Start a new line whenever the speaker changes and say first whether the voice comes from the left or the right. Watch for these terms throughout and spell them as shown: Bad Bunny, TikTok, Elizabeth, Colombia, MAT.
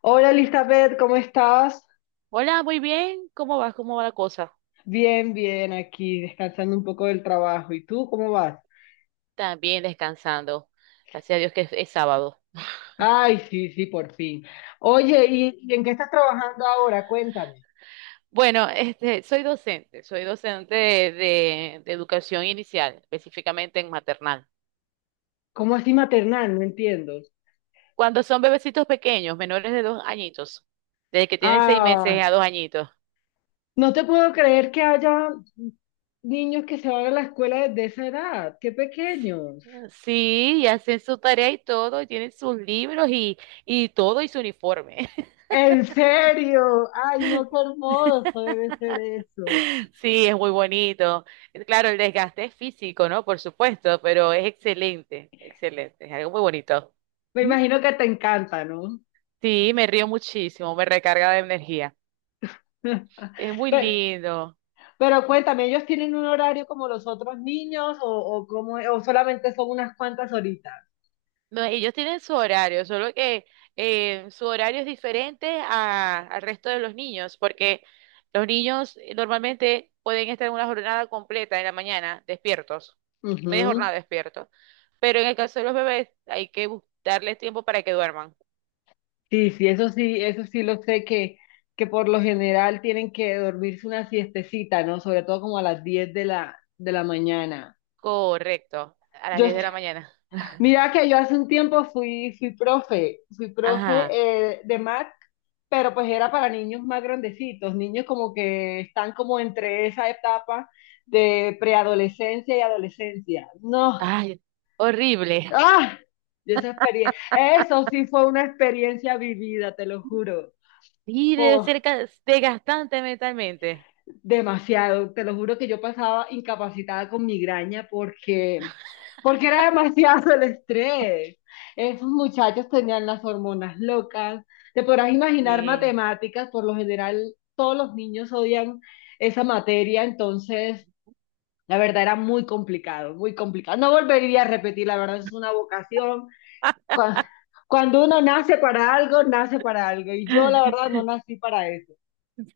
left: Hola Elizabeth, ¿cómo estás?
right: Hola, muy bien. ¿Cómo vas? ¿Cómo va la cosa?
left: Bien, bien, aquí descansando un poco del trabajo. ¿Y tú cómo vas?
right: También descansando. Gracias a Dios que es sábado.
left: Ay, sí, sí, por fin. Oye, ¿y en qué estás trabajando ahora? Cuéntame.
right: Bueno, soy docente de educación inicial, específicamente en maternal.
left: ¿Cómo así maternal? No entiendo.
right: Cuando son bebecitos pequeños, menores de 2 añitos, desde que tienen seis
left: Ah,
right: meses a 2 añitos.
left: no te puedo creer que haya niños que se van a la escuela desde esa edad. ¡Qué pequeños!
right: Sí, y hacen su tarea y todo, y tienen sus libros y todo y su uniforme.
left: ¿En serio? Ay, no, qué hermoso debe ser eso.
right: Sí, es muy bonito. Claro, el desgaste es físico, ¿no? Por supuesto, pero es excelente, excelente, es algo muy bonito.
left: Me
right: ¿Mm?
left: imagino que te encanta, ¿no?
right: Sí, me río muchísimo, me recarga de energía. Es muy
left: Pero,
right: lindo.
left: Pero cuéntame, ¿ellos tienen un horario como los otros niños o cómo es? ¿O solamente son unas cuantas horitas?
right: No, ellos tienen su horario, solo que su horario es diferente al resto de los niños, porque los niños normalmente pueden estar en una jornada completa en la mañana, despiertos, media
left: Ujú.
right: jornada despiertos, pero en el caso de los bebés hay que darles tiempo para que duerman.
left: Sí, sí, eso sí lo sé que por lo general tienen que dormirse una siestecita, ¿no? Sobre todo como a las 10 de la mañana.
right: Correcto, a las
left: Yo,
right: 10 de la mañana.
left: mira que yo hace un tiempo fui, fui profe
right: Ajá.
left: de MAC, pero pues era para niños más grandecitos, niños como que están como entre esa etapa de preadolescencia y adolescencia. No,
right: Ay, horrible.
left: ah, y esa experiencia, eso sí fue una experiencia vivida, te lo juro.
right: Y debe
left: Oh,
right: ser desgastante mentalmente.
left: demasiado, te lo juro que yo pasaba incapacitada con migraña porque, porque era demasiado el estrés. Esos muchachos tenían las hormonas locas. Te podrás imaginar
right: Sí.
left: matemáticas, por lo general todos los niños odian esa materia, entonces la verdad era muy complicado, muy complicado. No volvería a repetir, la verdad es una vocación cua- cuando uno nace para algo, nace para algo. Y yo, la verdad, no nací para eso.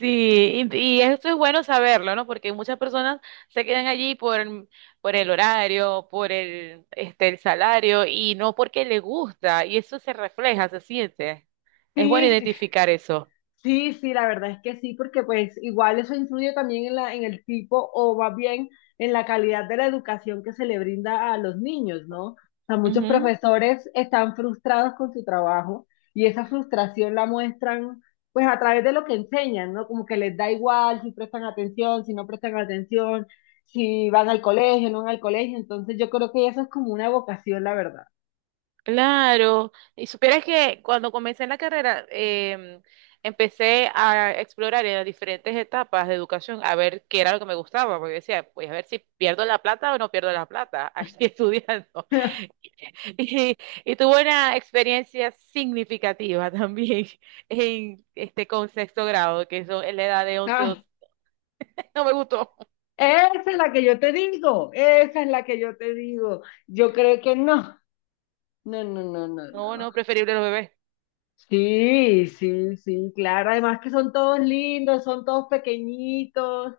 right: Sí, y esto es bueno saberlo, ¿no? Porque muchas personas se quedan allí por el horario, por el salario y no porque le gusta. Y eso se refleja, se siente. Es bueno
left: Sí, sí,
right: identificar eso.
left: sí, sí, la verdad es que sí, porque pues igual eso influye también en en el tipo o más bien en la calidad de la educación que se le brinda a los niños, ¿no? O sea, muchos profesores están frustrados con su trabajo y esa frustración la muestran pues a través de lo que enseñan, ¿no? Como que les da igual si prestan atención, si no prestan atención, si van al colegio, no van al colegio. Entonces yo creo que eso es como una vocación, la verdad.
right: Claro, y supieras que cuando comencé en la carrera, empecé a explorar en las diferentes etapas de educación a ver qué era lo que me gustaba, porque decía, pues a ver si pierdo la plata o no pierdo la plata, aquí estudiando. Y, y tuve una experiencia significativa también en este con sexto grado, que eso es la edad de 11, 12.
left: Ay,
right: No me gustó.
left: esa es la que yo te digo, esa es la que yo te digo. Yo creo que no, no, no, no, no,
right: No,
left: no.
right: no, preferible los bebés.
left: Sí, sí, sí, claro. Además que son todos lindos, son todos pequeñitos,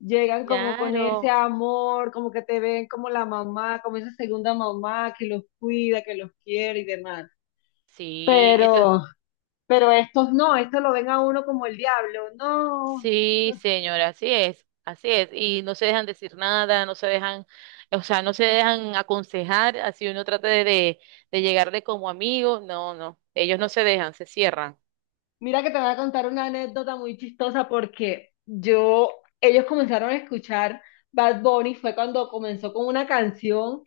left: llegan como con ese
right: Claro.
left: amor, como que te ven como la mamá, como esa segunda mamá que los cuida, que los quiere y demás.
right: Sí,
left: Pero, pero estos no, estos lo ven a uno como el diablo, no.
right: sí, señora, así es, así es. Y no se dejan decir nada, no se dejan, o sea, no se dejan aconsejar, así uno trata de llegarle como amigo. No, no, ellos no se dejan, se cierran.
left: Mira que te voy a contar una anécdota muy chistosa porque yo, ellos comenzaron a escuchar Bad Bunny, fue cuando comenzó con una canción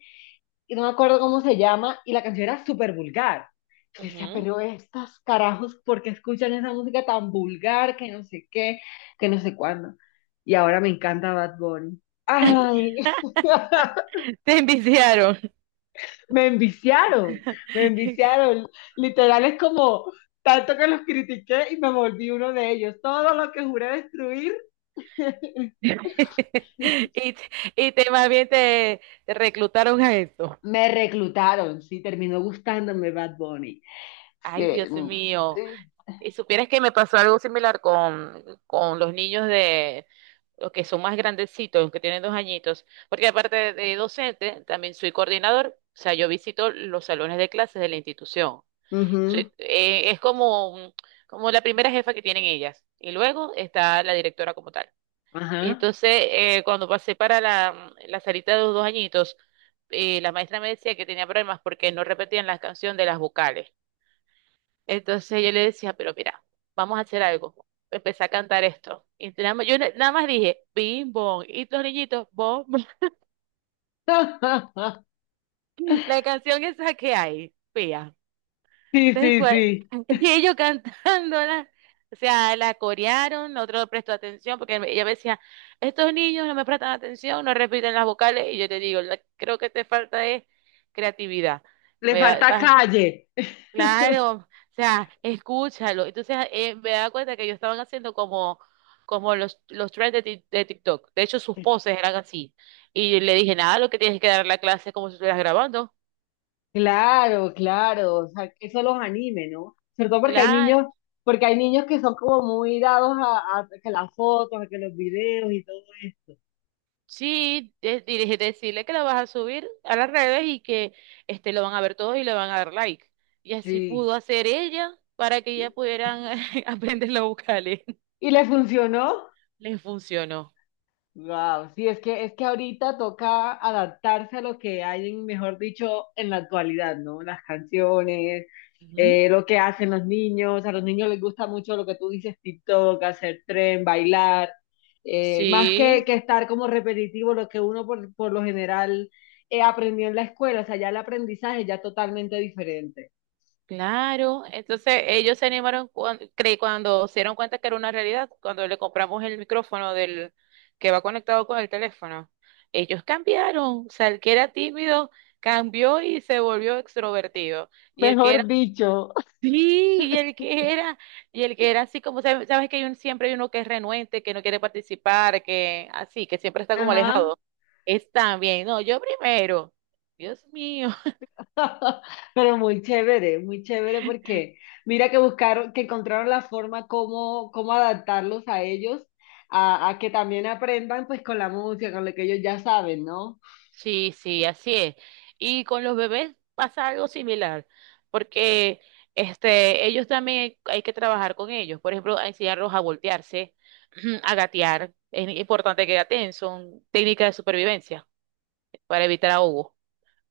left: y no me acuerdo cómo se llama y la canción era súper vulgar. Yo decía,
right: Ujú.
left: pero estos carajos, ¿por qué escuchan esa música tan vulgar que no sé qué, que no sé cuándo? Y ahora me encanta Bad Bunny. Ay,
right: Te enviciaron.
left: me enviciaron, me enviciaron. Literal es como tanto que los critiqué y me volví uno de ellos. Todo lo que juré destruir,
right: Y, te- y te más bien te reclutaron a esto.
left: me reclutaron, sí, terminó gustándome Bad Bunny. Es
right: Ay,
left: que...
right: Dios mío. Y supieras que me pasó algo similar con los niños de los que son más grandecitos, los que tienen 2 añitos, porque aparte de docente, también soy coordinador, o sea, yo visito los salones de clases de la institución. Soy-
left: ujú,
right: eh, es como, un- como la primera jefa que tienen ellas, y luego está la directora como tal.
left: ajá.
right: Entonces, cuando pasé para la salita de los 2 añitos, la maestra me decía que tenía problemas porque no repetían la canción de las vocales. Entonces yo le decía, pero mira, vamos a hacer algo. Empecé a cantar esto. Nada más dije, bim, bom. Y los niñitos, bom, bom. La canción esa que hay, pía.
left: Sí,
right: Tal
left: sí,
right: cual.
left: sí.
right: Y ellos cantándola. O sea, la corearon, otro no prestó atención, porque ella me decía, estos niños no me prestan atención, no repiten las vocales. Y yo te digo, creo que te falta es creatividad.
left: Le
right: Me va,
left: falta
right: vas
left: calle.
right: Claro, o sea, escúchalo. Entonces me da cuenta que ellos estaban haciendo como, los trends de TikTok. De hecho, sus poses eran así. Y le dije, nada, lo que tienes es que dar la clase es como si estuvieras grabando.
left: Claro, claro, o sea, que eso los anime, ¿no? Sobre todo
right: Claro.
left: porque hay niños que son como muy dados a que las fotos, a que los videos y todo esto.
right: Sí, decirle que la vas a subir a las redes y que lo van a ver todos y le van a dar like. Y así
left: Sí.
right: pudo hacer ella para que ya pudieran aprender los vocales.
left: ¿Y le funcionó?
right: Les funcionó.
left: Wow, sí, es que ahorita toca adaptarse a lo que hay, mejor dicho, en la actualidad, ¿no? Las canciones,
right: Ujú.
left: lo que hacen los niños, a los niños les gusta mucho lo que tú dices, TikTok, hacer tren, bailar, más
right: Sí.
left: que estar como repetitivo lo que uno por lo general aprendió en la escuela, o sea, ya el aprendizaje ya es totalmente diferente.
right: Claro, entonces ellos se animaron cuando se dieron cuenta que era una realidad, cuando le compramos el micrófono del que va conectado con el teléfono. Ellos cambiaron, o sea, el que era tímido cambió y se volvió extrovertido.
left: Mejor dicho.
right: Sí. Y el que era así como, sabes que hay siempre hay uno que es renuente, que no quiere participar, que así, que siempre está como
left: Ajá.
right: alejado. Es también, no, yo primero. Dios mío.
left: Pero muy chévere porque mira que buscaron, que encontraron la forma cómo, cómo adaptarlos a ellos, a que también aprendan pues con la música, con lo que ellos ya saben, ¿no?
right: Sí, sí, así es. Y con los bebés pasa algo similar, porque ellos también hay que trabajar con ellos. Por ejemplo, a enseñarlos a voltearse, a gatear. Es importante que gateen, son técnicas de supervivencia para evitar ahogo.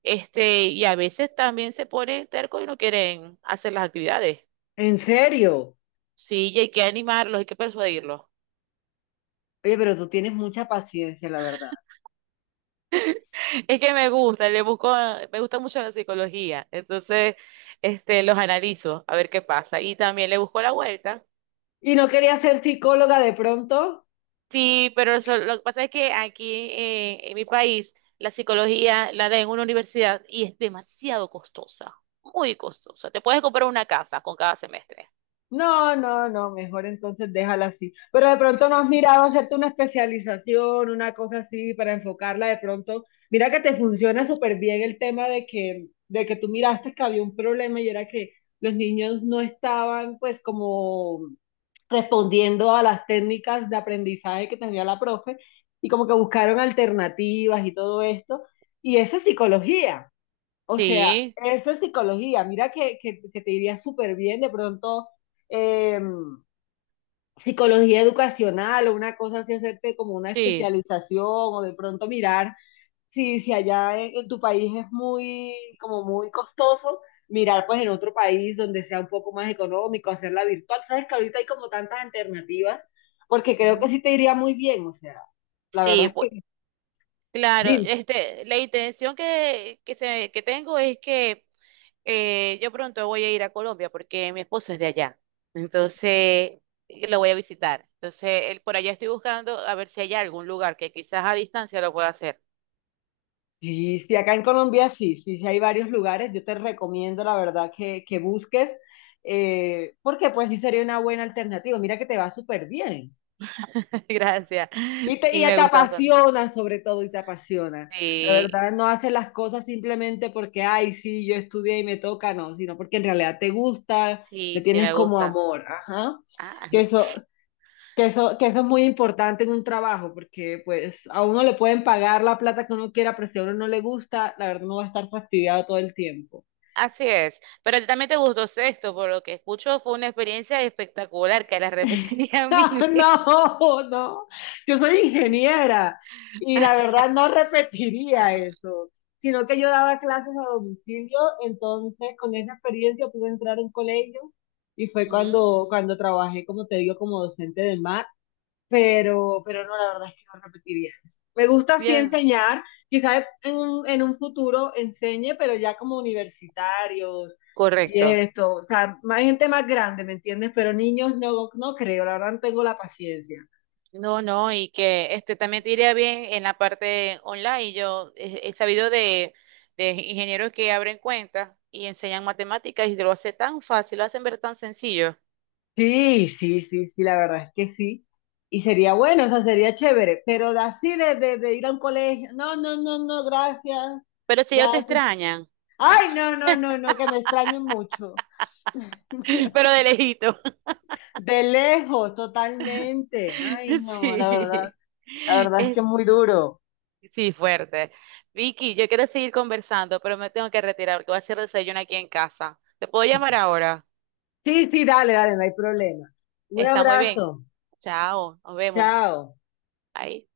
right: Y a veces también se ponen tercos y no quieren hacer las actividades.
left: En serio.
right: Sí, y hay que animarlos, hay que persuadirlos.
left: Oye, pero tú tienes mucha paciencia, la verdad.
right: Es que me gusta, le busco, me gusta mucho la psicología, entonces los analizo a ver qué pasa y también le busco la vuelta.
left: ¿Y no querías ser psicóloga de pronto?
right: Sí, pero lo que pasa es que aquí en mi país la psicología la da en una universidad y es demasiado costosa, muy costosa. Te puedes comprar una casa con cada semestre.
left: No, no, no, mejor entonces déjala así. Pero de pronto no has mirado hacerte una especialización, una cosa así para enfocarla de pronto. Mira que te funciona súper bien el tema de de que tú miraste que había un problema y era que los niños no estaban pues como respondiendo a las técnicas de aprendizaje que tenía la profe y como que buscaron alternativas y todo esto. Y eso es psicología. O sea,
right: Sí,
left: eso es psicología. Mira que te iría súper bien de pronto eh, psicología educacional o una cosa así, hacerte como una
right: sí.
left: especialización o de pronto mirar si, en tu país es muy, como muy costoso, mirar pues en otro país donde sea un poco más económico, hacerla virtual. Sabes que ahorita hay como tantas alternativas, porque creo que
right: Ujú.
left: sí te iría muy bien. O sea, la verdad
right: Sí,
left: es
right: pues,
left: que,
right: claro,
left: dime.
right: la intención que tengo es que yo pronto voy a ir a Colombia porque mi esposo es de allá. Entonces, lo voy a visitar. Entonces, él, por allá estoy buscando a ver si hay algún lugar que quizás a distancia lo pueda hacer.
left: Sí, sí, acá en Colombia sí, sí, sí hay varios lugares. Yo te recomiendo, la verdad, que busques, porque pues sí sería una buena alternativa. Mira que te va súper bien.
right: Gracias.
left: Y
right: Sí, me
left: te
right: gusta bastante.
left: apasiona sobre todo, y te apasiona. La verdad,
right: Sí,
left: no haces las cosas simplemente porque, ay, sí, yo estudié y me toca, no, sino porque en realidad te gusta, le
right: sí, sí,
left: tienes
right: me
left: como
right: gusta.
left: amor. Ajá.
right: Ah,
left: Que eso, que eso, que eso es muy importante en un trabajo, porque pues a uno le pueden pagar la plata que uno quiera, pero si a uno no le gusta, la verdad uno va a estar fastidiado todo el tiempo.
right: así es. Pero también te gustó Sexto, por lo que escucho, fue una experiencia espectacular que la repetiría mil veces.
left: No, no, yo soy ingeniera y la verdad no repetiría eso, sino que yo daba clases a domicilio, entonces con esa experiencia pude entrar a un colegio y fue
right: Ujú.
left: cuando trabajé, como te digo, como docente de MAT. Pero no, la verdad es que no repetiría eso. Me gusta sí
right: Bien,
left: enseñar, quizás en un futuro enseñe, pero ya como universitarios y
right: correcto.
left: esto, o sea, más gente más grande, ¿me entiendes? Pero niños no, no creo, la verdad no tengo la paciencia.
right: No, no, y que este también te iría bien en la parte online. Yo he sabido de ingenieros que abren cuentas y enseñan matemáticas y lo hace tan fácil, lo hacen ver tan sencillo.
left: Sí, sí, sí, sí, la verdad es que sí. Y sería
right: Sí.
left: bueno, o sea, sería chévere, pero de así de ir a un colegio, no, no, no, no, gracias,
right: Pero si ellos te
left: gracias.
right: extrañan,
left: Ay, no, no, no, no, que me extrañen mucho.
right: pero de lejito.
left: De lejos, totalmente. Ay, no,
right: Sí.
left: la verdad es que
right: Es-
left: es muy duro.
right: sí, fuerte. Vicky, yo quiero seguir conversando, pero me tengo que retirar porque voy a hacer desayuno aquí en casa. ¿Te puedo llamar ahora?
left: Sí, sí, dale, dale, no hay problema. Un
right: Está muy bien.
left: abrazo.
right: Chao, nos vemos.
left: Chao.
right: Ahí.